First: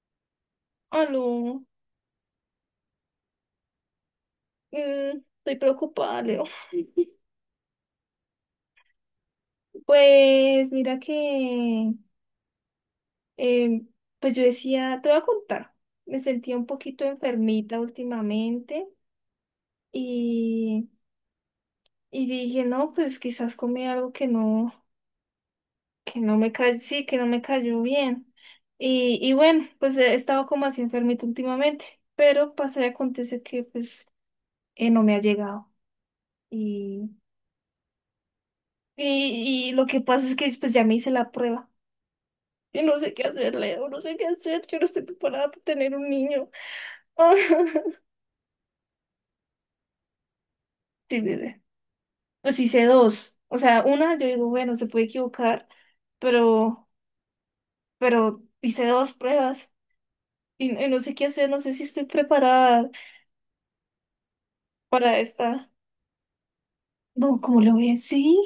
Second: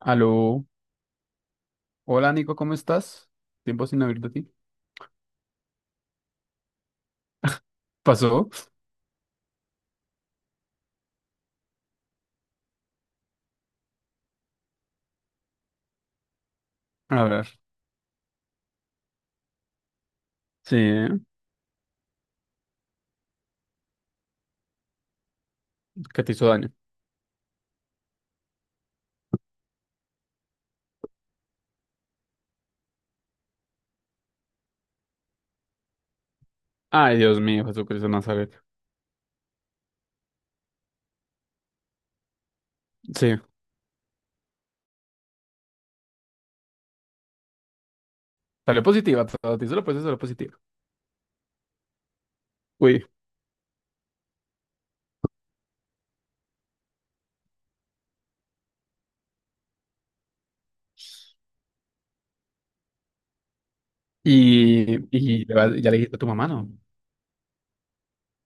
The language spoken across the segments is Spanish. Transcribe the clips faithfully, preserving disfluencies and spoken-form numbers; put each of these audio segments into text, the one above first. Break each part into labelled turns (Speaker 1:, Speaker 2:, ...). Speaker 1: Aló.
Speaker 2: Aló,
Speaker 1: Hola, Nico, ¿cómo estás? Tiempo sin oír de ti.
Speaker 2: mm, estoy preocupada, Leo.
Speaker 1: ¿Pasó?
Speaker 2: Pues mira que, eh, pues yo decía, te voy a contar, me sentía un poquito
Speaker 1: A ver.
Speaker 2: enfermita últimamente
Speaker 1: Sí,
Speaker 2: y, y dije, no, pues quizás comí algo que no, que
Speaker 1: ¿qué te
Speaker 2: no
Speaker 1: hizo
Speaker 2: me
Speaker 1: daño?
Speaker 2: cayó, sí, que no me cayó bien. Y, y bueno, pues he estado como así enfermita últimamente, pero pasa y acontece que pues eh, no me ha llegado. Y,
Speaker 1: Ay, Dios mío, Jesucristo de Nazaret.
Speaker 2: y, y lo que pasa es que pues ya me hice la prueba. Y no sé qué
Speaker 1: Sí,
Speaker 2: hacer, Leo, no sé qué hacer, yo no estoy preparada para tener un niño.
Speaker 1: salió positiva, todo. Te hizo la prueba, salió positiva.
Speaker 2: Ah, sí, bebé. Pues hice
Speaker 1: Uy.
Speaker 2: dos. O sea, una yo digo, bueno, se puede equivocar, pero, pero hice dos pruebas y, y no sé qué hacer, no sé si estoy preparada
Speaker 1: Y,
Speaker 2: para
Speaker 1: y le
Speaker 2: esta.
Speaker 1: vas- ya le dijiste a tu mamá, ¿no?
Speaker 2: No, ¿cómo le voy a decir?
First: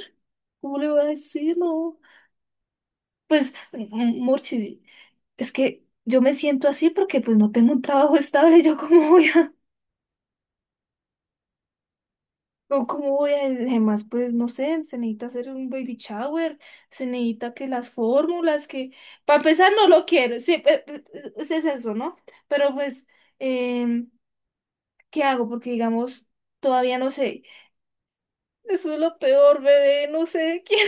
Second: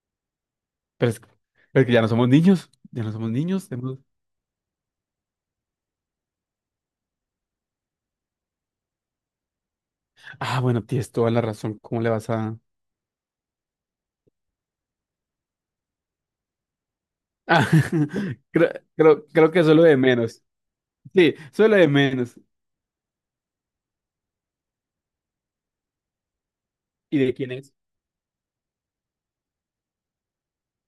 Speaker 2: ¿Cómo le voy a
Speaker 1: Pero es,
Speaker 2: decir?
Speaker 1: es que
Speaker 2: No.
Speaker 1: ya no somos niños. Ya no somos
Speaker 2: Pues,
Speaker 1: niños,
Speaker 2: m-
Speaker 1: tenemos-
Speaker 2: m- Murchi, es que yo me siento así porque pues no tengo un trabajo estable, yo cómo voy a...
Speaker 1: Ah, bueno, tienes toda la razón. ¿Cómo le vas a...?
Speaker 2: O cómo voy a, además, pues no sé, se necesita hacer un baby shower, se necesita que
Speaker 1: Ah,
Speaker 2: las fórmulas,
Speaker 1: creo,
Speaker 2: que
Speaker 1: creo,
Speaker 2: para
Speaker 1: creo que
Speaker 2: empezar
Speaker 1: eso es lo
Speaker 2: no
Speaker 1: de
Speaker 2: lo quiero,
Speaker 1: menos.
Speaker 2: sí, pe- pe-
Speaker 1: Sí,
Speaker 2: es
Speaker 1: eso
Speaker 2: es
Speaker 1: es lo de
Speaker 2: eso, ¿no?
Speaker 1: menos.
Speaker 2: Pero pues, em, ¿qué hago? Porque digamos, todavía no
Speaker 1: ¿Y de
Speaker 2: sé.
Speaker 1: quién es?
Speaker 2: Eso es lo peor, bebé, no sé quién,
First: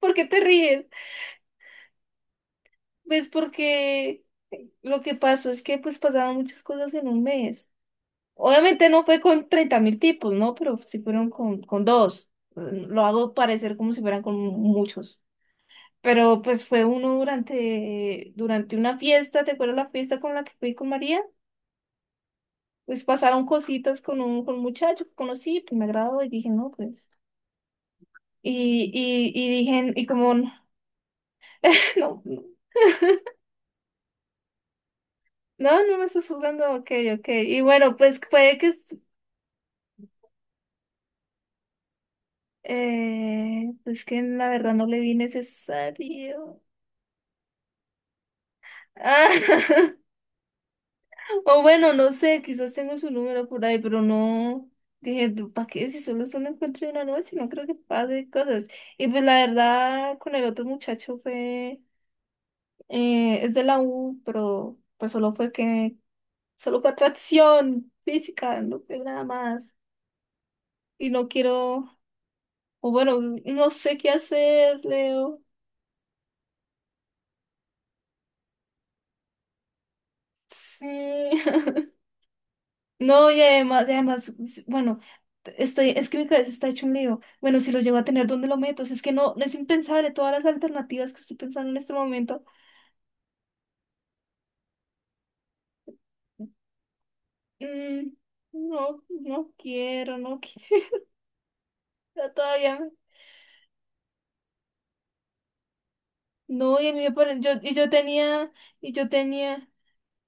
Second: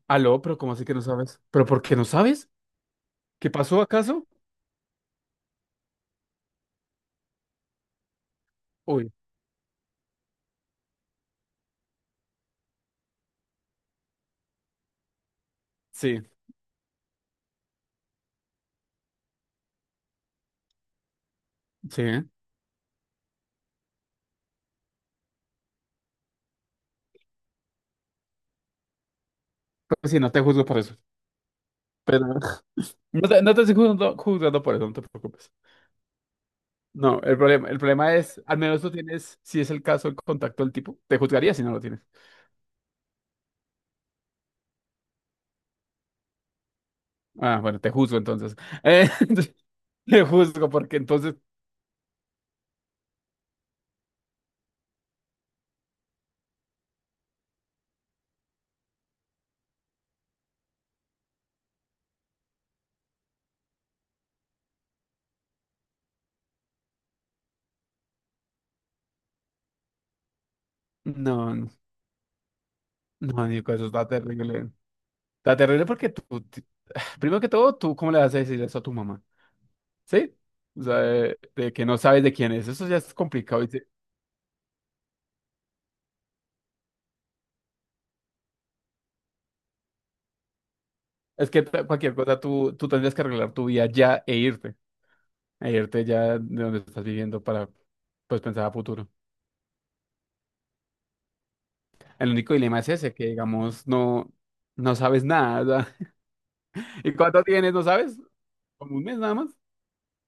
Speaker 2: ¿por qué te
Speaker 1: Aló, pero ¿cómo así
Speaker 2: ríes?
Speaker 1: que no sabes? ¿Pero por qué no sabes?
Speaker 2: Pues
Speaker 1: ¿Qué pasó
Speaker 2: porque
Speaker 1: acaso?
Speaker 2: lo que pasó es que pues pasaron muchas cosas en un mes. Obviamente no
Speaker 1: Uy,
Speaker 2: fue con treinta mil tipos, ¿no? Pero sí fueron con, con dos. Lo hago parecer como si fueran con muchos.
Speaker 1: sí,
Speaker 2: Pero pues fue uno durante, durante una fiesta, ¿te acuerdas la fiesta con la que fui con María?
Speaker 1: sí.
Speaker 2: Pues pasaron cositas con un, con un muchacho que conocí, pues me agradó y dije, no, pues. Y, y, y dije, y
Speaker 1: Pues sí, no
Speaker 2: como,
Speaker 1: te
Speaker 2: no,
Speaker 1: juzgo por eso.
Speaker 2: no,
Speaker 1: Pero no te, no te estoy juzgando, juzgando por eso, no te preocupes.
Speaker 2: no, no me estás jugando, ok,
Speaker 1: No,
Speaker 2: ok.
Speaker 1: el
Speaker 2: Y
Speaker 1: problema, el
Speaker 2: bueno,
Speaker 1: problema
Speaker 2: pues
Speaker 1: es,
Speaker 2: puede
Speaker 1: al
Speaker 2: que,
Speaker 1: menos
Speaker 2: es-
Speaker 1: tú tienes, si es el caso, el contacto del tipo. Te juzgaría si no lo tienes.
Speaker 2: eh, pues que la verdad no le vi necesario.
Speaker 1: Ah, bueno, te juzgo entonces. Eh,
Speaker 2: Ah,
Speaker 1: te juzgo porque entonces,
Speaker 2: o bueno, no sé, quizás tengo su número por ahí, pero no. Dije, ¿para qué? Si solo es un encuentro de una noche, no creo que pase cosas. Y pues la verdad, con el otro muchacho fue. Eh, es de la U, pero pues solo fue que. Solo fue atracción física, no fue nada más. Y no
Speaker 1: no, no,
Speaker 2: quiero. O bueno,
Speaker 1: no,
Speaker 2: no
Speaker 1: Nico, eso
Speaker 2: sé
Speaker 1: está
Speaker 2: qué
Speaker 1: terrible.
Speaker 2: hacer, Leo.
Speaker 1: Está terrible porque tú, ti- primero que todo, tú, ¿cómo le vas a decir eso a tu mamá? ¿Sí? O sea,
Speaker 2: Sí.
Speaker 1: de, de que no sabes de quién es. Eso ya es
Speaker 2: No, y
Speaker 1: complicado.
Speaker 2: además, y además, s- bueno, estoy, es que mi cabeza está hecho un lío. Bueno, si lo llego a tener, ¿dónde lo meto? O sea, es que no, no es impensable todas las alternativas que estoy
Speaker 1: Es que
Speaker 2: pensando en
Speaker 1: ta-
Speaker 2: este
Speaker 1: cualquier cosa
Speaker 2: momento.
Speaker 1: tú, tú tendrías que arreglar tu vida ya e irte, e irte ya de donde estás viviendo para
Speaker 2: Mm,
Speaker 1: pues pensar a
Speaker 2: no,
Speaker 1: futuro.
Speaker 2: no quiero, no quiero
Speaker 1: El único
Speaker 2: todavía.
Speaker 1: dilema es
Speaker 2: me-
Speaker 1: ese, que digamos no, no sabes nada. O sea,
Speaker 2: No, y a mí me
Speaker 1: ¿y
Speaker 2: parece,
Speaker 1: cuánto
Speaker 2: yo,
Speaker 1: tienes?
Speaker 2: y
Speaker 1: ¿No
Speaker 2: yo
Speaker 1: sabes?
Speaker 2: tenía, y
Speaker 1: Como un
Speaker 2: yo
Speaker 1: mes nada más.
Speaker 2: tenía,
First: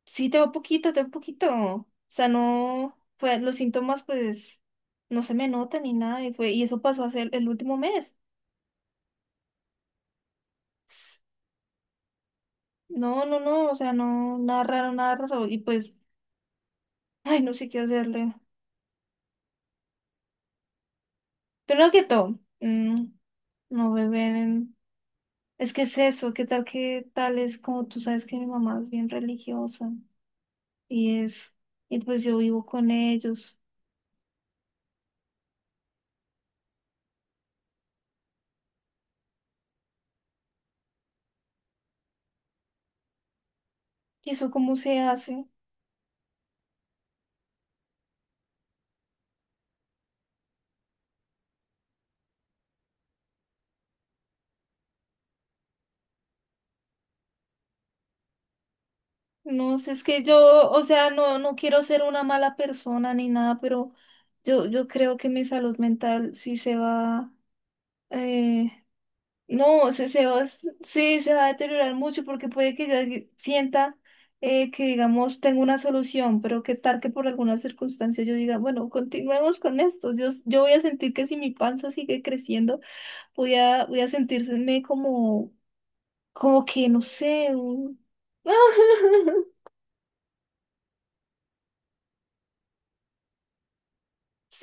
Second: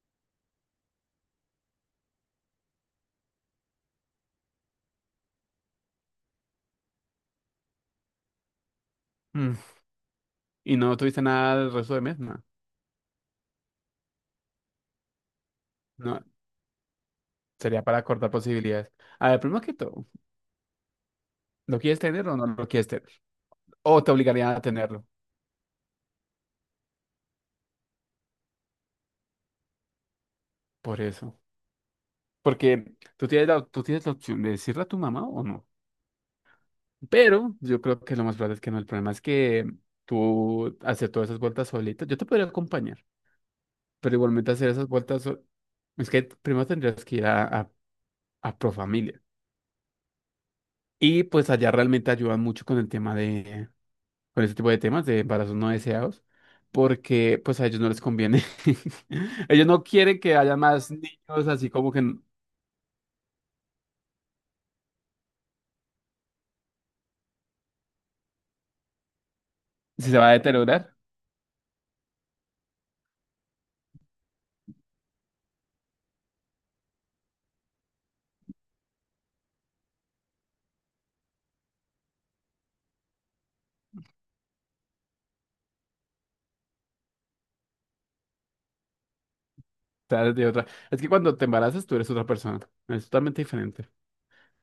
Speaker 2: sí, tengo poquito, tengo poquito. O sea, no, fue, los síntomas, pues, no se me notan ni nada, y fue, y eso pasó hace el el último mes.
Speaker 1: Mm, y no tuviste nada el resto de mes, no.
Speaker 2: No, no, no, o sea, no, nada raro, nada raro. Y pues
Speaker 1: No,
Speaker 2: ay, no sé qué
Speaker 1: sería para cortar
Speaker 2: hacerle.
Speaker 1: posibilidades. A ver, primero que todo, ¿lo
Speaker 2: Primero
Speaker 1: quieres
Speaker 2: que
Speaker 1: tener o
Speaker 2: todo,
Speaker 1: no lo quieres tener?
Speaker 2: mm, no
Speaker 1: O te obligarían a
Speaker 2: beben.
Speaker 1: tenerlo,
Speaker 2: Es que es eso, qué tal que tal es como tú sabes que mi mamá es bien religiosa
Speaker 1: por
Speaker 2: y
Speaker 1: eso.
Speaker 2: es, y pues yo vivo con
Speaker 1: Porque tú tienes
Speaker 2: ellos.
Speaker 1: la, tú tienes la opción de decirle a tu mamá o no. Pero yo creo que lo más probable es que no. El problema es que tú hacer todas esas vueltas solita, yo te podría acompañar, pero
Speaker 2: ¿Y eso
Speaker 1: igualmente hacer
Speaker 2: cómo
Speaker 1: esas
Speaker 2: se
Speaker 1: vueltas, sol-
Speaker 2: hace?
Speaker 1: es que primero tendrías que ir a, a, a Profamilia. Y pues allá realmente ayudan mucho con el tema de, con ese tipo de temas de embarazos no deseados, porque pues a ellos no les conviene. Ellos
Speaker 2: No
Speaker 1: no
Speaker 2: sé, es
Speaker 1: quieren
Speaker 2: que
Speaker 1: que haya
Speaker 2: yo, o
Speaker 1: más
Speaker 2: sea, no,
Speaker 1: niños
Speaker 2: no
Speaker 1: así
Speaker 2: quiero
Speaker 1: como que
Speaker 2: ser
Speaker 1: n-
Speaker 2: una mala persona ni nada, pero yo, yo creo que mi salud mental sí se va, eh, no, se,
Speaker 1: si se
Speaker 2: se
Speaker 1: va a
Speaker 2: va, a s-
Speaker 1: deteriorar.
Speaker 2: sí, se va a deteriorar mucho porque puede que yo di- sienta eh, que, digamos, tengo una solución, pero qué tal que por alguna circunstancia yo diga, bueno, continuemos con esto. Yo, s- yo voy a sentir que si mi panza sigue creciendo, voy a, voy a sentirme como, como que, no sé, un...
Speaker 1: Tal, de otra. Es que cuando te embarazas tú eres otra persona, es totalmente diferente.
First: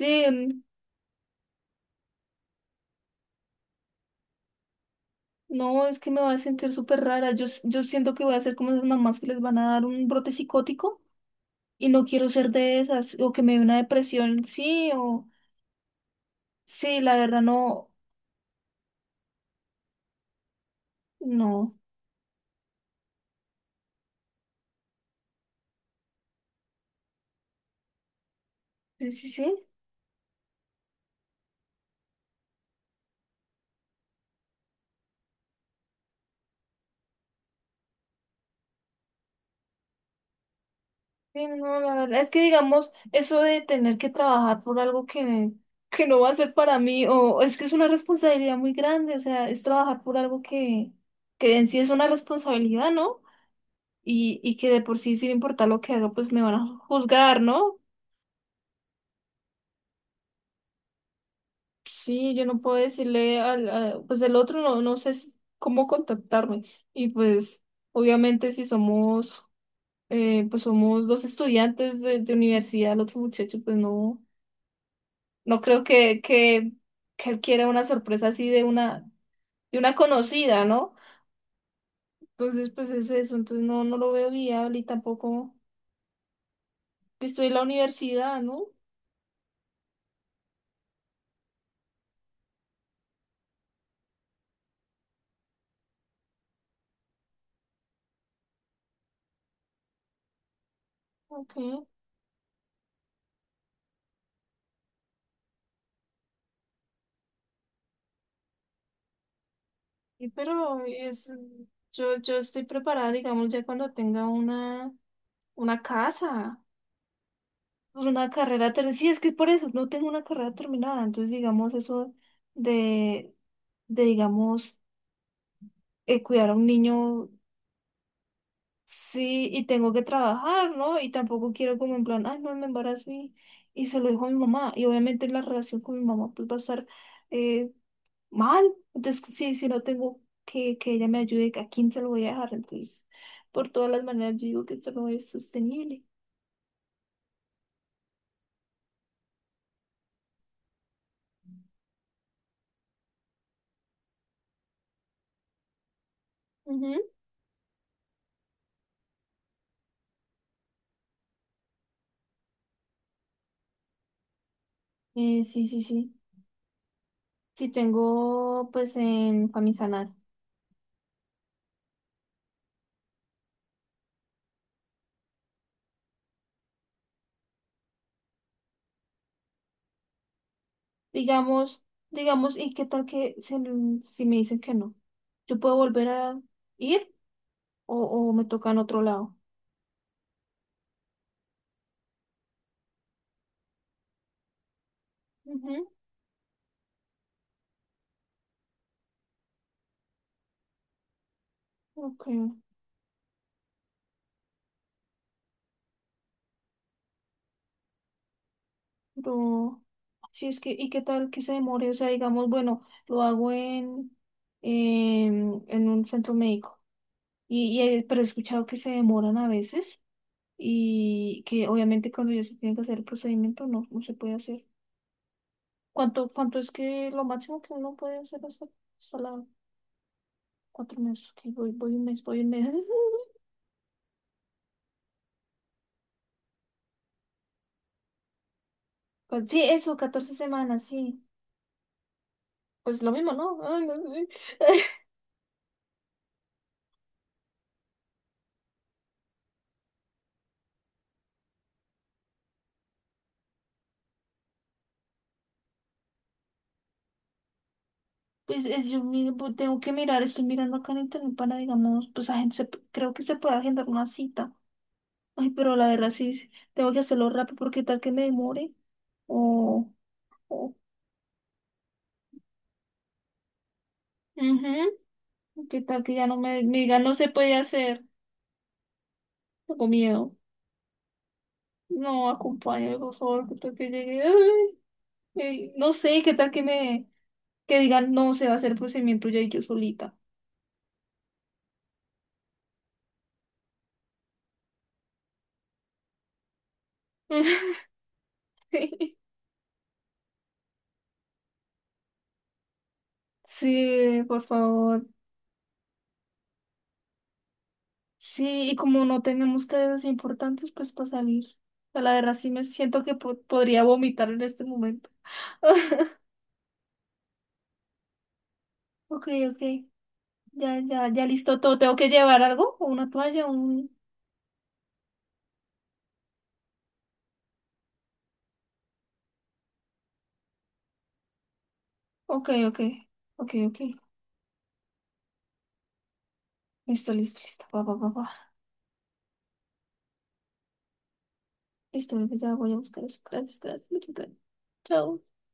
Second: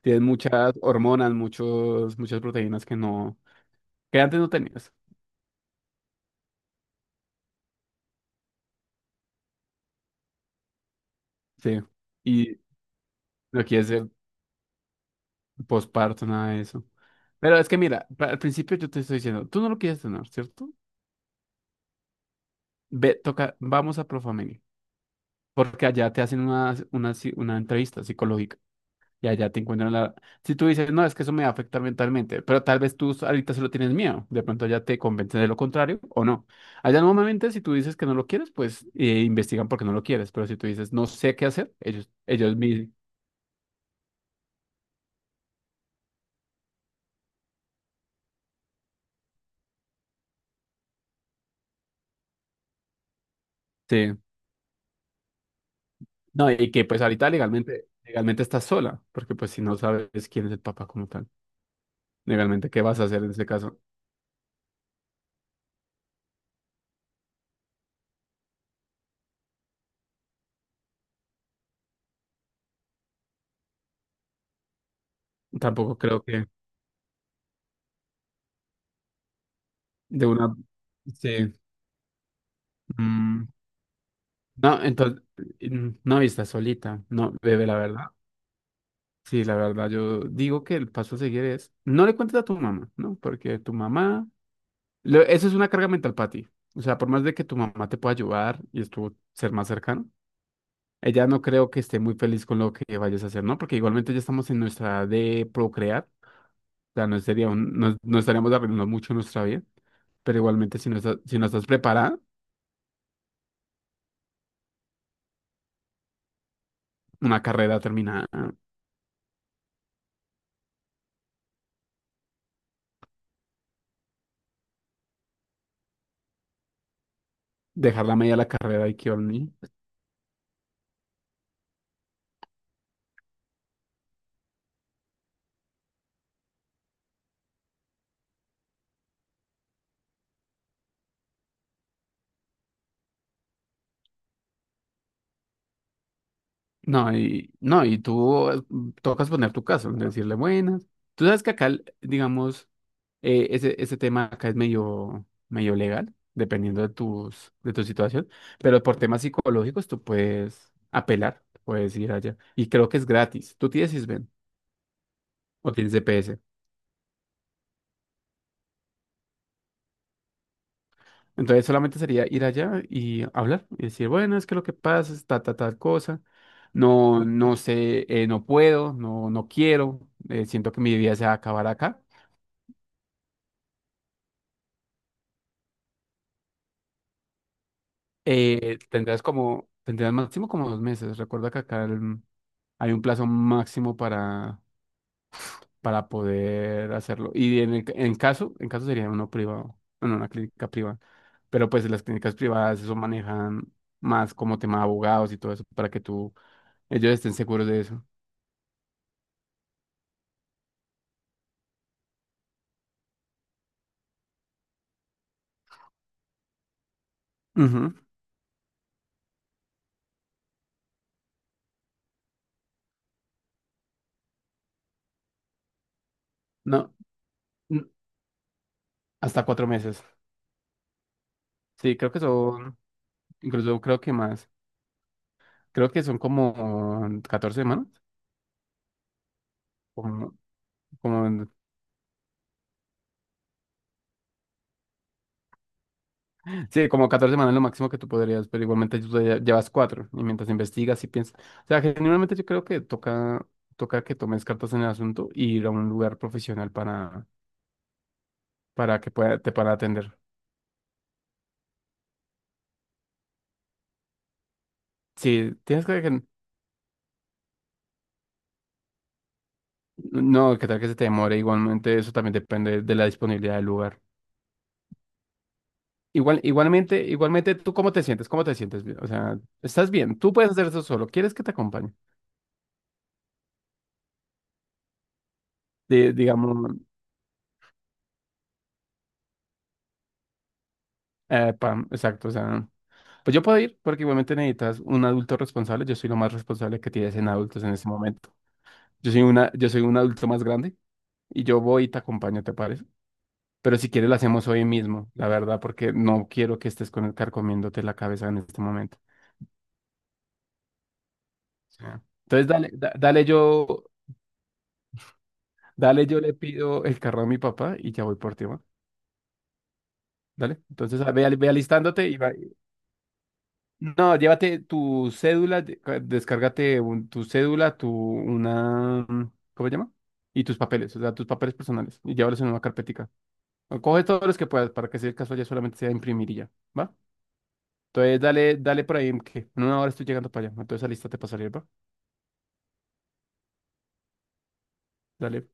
Speaker 1: Tienes
Speaker 2: un-
Speaker 1: muchas hormonas, muchos, muchas proteínas que no, que antes no tenías.
Speaker 2: no, es que me voy a sentir súper rara. Yo, s- yo siento que voy a ser como esas mamás que les van a dar un brote psicótico
Speaker 1: Sí.
Speaker 2: y no quiero ser
Speaker 1: Y
Speaker 2: de esas, o que me dé
Speaker 1: no
Speaker 2: una
Speaker 1: quieres ser
Speaker 2: depresión, sí, o...
Speaker 1: posparto, nada de eso.
Speaker 2: Sí, la verdad
Speaker 1: Pero es que
Speaker 2: no,
Speaker 1: mira, pa- al principio yo te estoy diciendo, tú no lo quieres tener, ¿cierto?
Speaker 2: no.
Speaker 1: Ve, toca, vamos a Profamilia, porque allá te hacen una, una, ci- una entrevista psicológica.
Speaker 2: Sí,
Speaker 1: Y
Speaker 2: sí,
Speaker 1: allá te
Speaker 2: sí.
Speaker 1: encuentran la... Si tú dices, no, es que eso me va a afectar mentalmente, pero tal vez tú ahorita solo tienes miedo, de pronto ya te convencen de lo contrario o no. Allá normalmente si tú dices que no lo quieres, pues eh, investigan porque no lo quieres, pero si tú dices, no sé
Speaker 2: Sí,
Speaker 1: qué hacer,
Speaker 2: no, la
Speaker 1: ellos,
Speaker 2: verdad es que
Speaker 1: ellos mismos,
Speaker 2: digamos, eso de tener que trabajar por algo que, que no va a ser para mí, o es que es una responsabilidad muy grande, o sea, es trabajar por algo que, que en sí es una responsabilidad, ¿no?
Speaker 1: sí.
Speaker 2: Y, y que de por sí, sin importar lo que haga, pues me
Speaker 1: No,
Speaker 2: van
Speaker 1: y
Speaker 2: a
Speaker 1: que pues ahorita
Speaker 2: juzgar, ¿no?
Speaker 1: legalmente, legalmente estás sola, porque pues si no sabes quién es el papá como tal,
Speaker 2: Sí, yo no
Speaker 1: legalmente,
Speaker 2: puedo
Speaker 1: ¿qué vas a hacer en
Speaker 2: decirle
Speaker 1: ese
Speaker 2: al,
Speaker 1: caso?
Speaker 2: a- pues el otro no, no sé si- cómo contactarme. Y pues, obviamente, si somos eh, pues somos dos estudiantes de, de universidad, el otro muchacho, pues no, no creo
Speaker 1: Tampoco
Speaker 2: que,
Speaker 1: creo que
Speaker 2: que, que él quiera una sorpresa así de una, de una
Speaker 1: de una...
Speaker 2: conocida, ¿no?
Speaker 1: Sí.
Speaker 2: Entonces, pues es eso,
Speaker 1: Mm,
Speaker 2: entonces no, no lo veo viable y
Speaker 1: no, entonces,
Speaker 2: tampoco
Speaker 1: mm, no, y estás solita,
Speaker 2: que
Speaker 1: no,
Speaker 2: estoy en la
Speaker 1: bebe, la verdad.
Speaker 2: universidad, ¿no?
Speaker 1: Sí, la verdad, yo digo que el paso a seguir es, no le cuentes a tu mamá, ¿no? Porque tu mamá, lo- eso es una carga mental para ti. O sea, por más de que tu mamá te pueda ayudar y estuvo ser más cercano, ella no
Speaker 2: Ok,
Speaker 1: creo que esté muy feliz con lo que vayas a hacer, ¿no? Porque igualmente ya estamos en nuestra edad de procrear, o sea, no sería un- no, no estaríamos arruinando mucho nuestra vida,
Speaker 2: y
Speaker 1: pero igualmente
Speaker 2: pero
Speaker 1: si no estás,
Speaker 2: es,
Speaker 1: si no estás
Speaker 2: yo,
Speaker 1: preparada,
Speaker 2: yo estoy preparada, digamos, ya cuando tenga una, una casa,
Speaker 1: una carrera
Speaker 2: pues
Speaker 1: terminada,
Speaker 2: una carrera terminada. Sí, es que por eso no tengo una carrera terminada, entonces digamos eso de, de digamos eh, cuidar a un niño,
Speaker 1: dejar la media la carrera y que
Speaker 2: sí,
Speaker 1: ni
Speaker 2: y tengo que trabajar, ¿no? Y tampoco quiero como en plan, ay, no, me embarazo y, y se lo dijo a mi mamá. Y obviamente la relación con mi mamá pues va a estar eh, mal. Entonces, sí, si no tengo que, que ella me ayude, ¿a quién se lo voy a dejar? Entonces, por todas las maneras, yo digo que esto no es sostenible.
Speaker 1: no, y, no, y tú eh, tocas poner tu caso, decirle buenas. Tú sabes que acá, digamos, eh, ese, ese tema acá es medio, medio legal, dependiendo de
Speaker 2: Ujú.
Speaker 1: tus, de tu situación, pero por temas psicológicos tú puedes apelar, puedes ir allá. Y creo que es gratis. Tú tienes I S B E N
Speaker 2: Eh, sí,
Speaker 1: o
Speaker 2: sí,
Speaker 1: tienes
Speaker 2: sí.
Speaker 1: D P S.
Speaker 2: Sí tengo, pues, en, para mi sanar.
Speaker 1: Entonces solamente sería ir allá y hablar y decir, bueno, es que lo que pasa es ta, ta, tal cosa. No, no sé, eh, no puedo, no, no quiero, eh, siento que mi vida se va a acabar
Speaker 2: Digamos,
Speaker 1: acá.
Speaker 2: digamos, ¿y qué tal que se- si me dicen que no? ¿Yo puedo volver a ir? O, o me toca
Speaker 1: Eh,
Speaker 2: en otro
Speaker 1: tendrás
Speaker 2: lado.
Speaker 1: como, tendrás máximo como dos meses. Recuerda que acá el- hay un plazo máximo para,
Speaker 2: Ujú.
Speaker 1: para poder hacerlo. Y en, el- en caso, en caso sería uno privado, bueno, una clínica privada. Pero pues las
Speaker 2: Ok,
Speaker 1: clínicas privadas eso manejan más como tema de abogados y todo eso para que tú, ellos estén seguros de eso.
Speaker 2: pero si es que, ¿y qué tal que se demore? O sea, digamos, bueno, lo hago en, en, en un centro médico. Y, y
Speaker 1: Ujú.
Speaker 2: he- pero he escuchado que se demoran a veces y que obviamente cuando ya se tiene que hacer el procedimiento no, no se puede hacer. ¿Cuánto, cuánto es
Speaker 1: No,
Speaker 2: que lo máximo que
Speaker 1: n-
Speaker 2: uno puede hacer hasta, hasta la
Speaker 1: hasta cuatro meses.
Speaker 2: cuatro meses? Que voy, voy
Speaker 1: Sí,
Speaker 2: un
Speaker 1: creo que
Speaker 2: mes, voy un mes.
Speaker 1: son, incluso creo que más. Creo que son como catorce semanas,
Speaker 2: Pues sí, eso, catorce
Speaker 1: como,
Speaker 2: semanas, sí.
Speaker 1: como
Speaker 2: Pues lo mismo, ¿no? Ay, no sé.
Speaker 1: sí, como catorce semanas es lo máximo que tú podrías, pero igualmente tú ya llevas cuatro y mientras investigas y piensas. O sea, generalmente yo creo que toca, toca que tomes cartas en el asunto y ir a un lugar profesional para,
Speaker 2: Pues es,
Speaker 1: para
Speaker 2: yo
Speaker 1: que
Speaker 2: mi-
Speaker 1: pueda, te
Speaker 2: pues,
Speaker 1: puedan
Speaker 2: tengo que
Speaker 1: atender.
Speaker 2: mirar, estoy mirando acá en internet para, digamos, pues a gente, se p- creo que se puede agendar una cita. Ay,
Speaker 1: Sí,
Speaker 2: pero
Speaker 1: tienes
Speaker 2: la
Speaker 1: que...
Speaker 2: verdad
Speaker 1: que-
Speaker 2: sí, sí, tengo que hacerlo rápido porque tal que me demore o,
Speaker 1: no, que
Speaker 2: o
Speaker 1: tal que se te demore, igualmente eso también depende de la disponibilidad del lugar.
Speaker 2: ujú, qué tal que ya no
Speaker 1: Igual,
Speaker 2: me, me
Speaker 1: igualmente,
Speaker 2: digan no se
Speaker 1: igualmente,
Speaker 2: puede
Speaker 1: ¿tú cómo te
Speaker 2: hacer.
Speaker 1: sientes? ¿Cómo te sientes? O sea,
Speaker 2: Tengo
Speaker 1: estás bien, tú
Speaker 2: miedo.
Speaker 1: puedes hacer eso solo, ¿quieres que te acompañe?
Speaker 2: No, acompáñame, por favor, que tal que llegue. Ay, ay, no
Speaker 1: Di-
Speaker 2: sé, qué tal
Speaker 1: digamos,
Speaker 2: que me, que digan no se va a hacer el procedimiento ya y yo solita.
Speaker 1: eh, pam, exacto, o sea... Pues yo puedo ir porque igualmente necesitas un adulto responsable. Yo soy lo más responsable que tienes en adultos en ese momento. Yo soy una, yo soy un adulto más grande y yo voy y te acompaño, ¿te parece? Pero si quieres lo
Speaker 2: Sí, por
Speaker 1: hacemos hoy
Speaker 2: favor.
Speaker 1: mismo, la verdad, porque no quiero que estés con el carcomiéndote la cabeza en este
Speaker 2: Sí, y
Speaker 1: momento.
Speaker 2: como no tenemos cadenas importantes, pues para salir.
Speaker 1: Sí.
Speaker 2: A la verdad
Speaker 1: Entonces
Speaker 2: sí me
Speaker 1: dale, da-
Speaker 2: siento que
Speaker 1: dale
Speaker 2: po-
Speaker 1: yo,
Speaker 2: podría vomitar en este momento.
Speaker 1: dale yo le pido el carro a mi papá y ya voy por ti, ¿va?
Speaker 2: Ok, ok.
Speaker 1: Dale.
Speaker 2: Ya,
Speaker 1: Entonces
Speaker 2: ya, ya
Speaker 1: ve, al- ve
Speaker 2: listo todo. ¿Tengo que
Speaker 1: alistándote y va,
Speaker 2: llevar algo? ¿O una toalla? Un...
Speaker 1: no, llévate tu cédula, de- ca- descárgate un- tu cédula, tu una, mm, ¿cómo se llama? Y tus papeles, o sea, tus papeles personales, y llévalos
Speaker 2: Ok,
Speaker 1: en una
Speaker 2: ok.
Speaker 1: carpetica.
Speaker 2: Ok, ok.
Speaker 1: O coge todos los que puedas para que si el caso ya solamente sea imprimir y ya, ¿va?
Speaker 2: Listo, listo, listo. Va, va, va,
Speaker 1: Entonces
Speaker 2: va.
Speaker 1: dale, dale por ahí, que en una hora estoy llegando para allá. Entonces lista para salir, ¿va?
Speaker 2: Listo, bebé, ya voy a buscar eso. Gracias, gracias. Muchas gracias. Chao.
Speaker 1: Dale.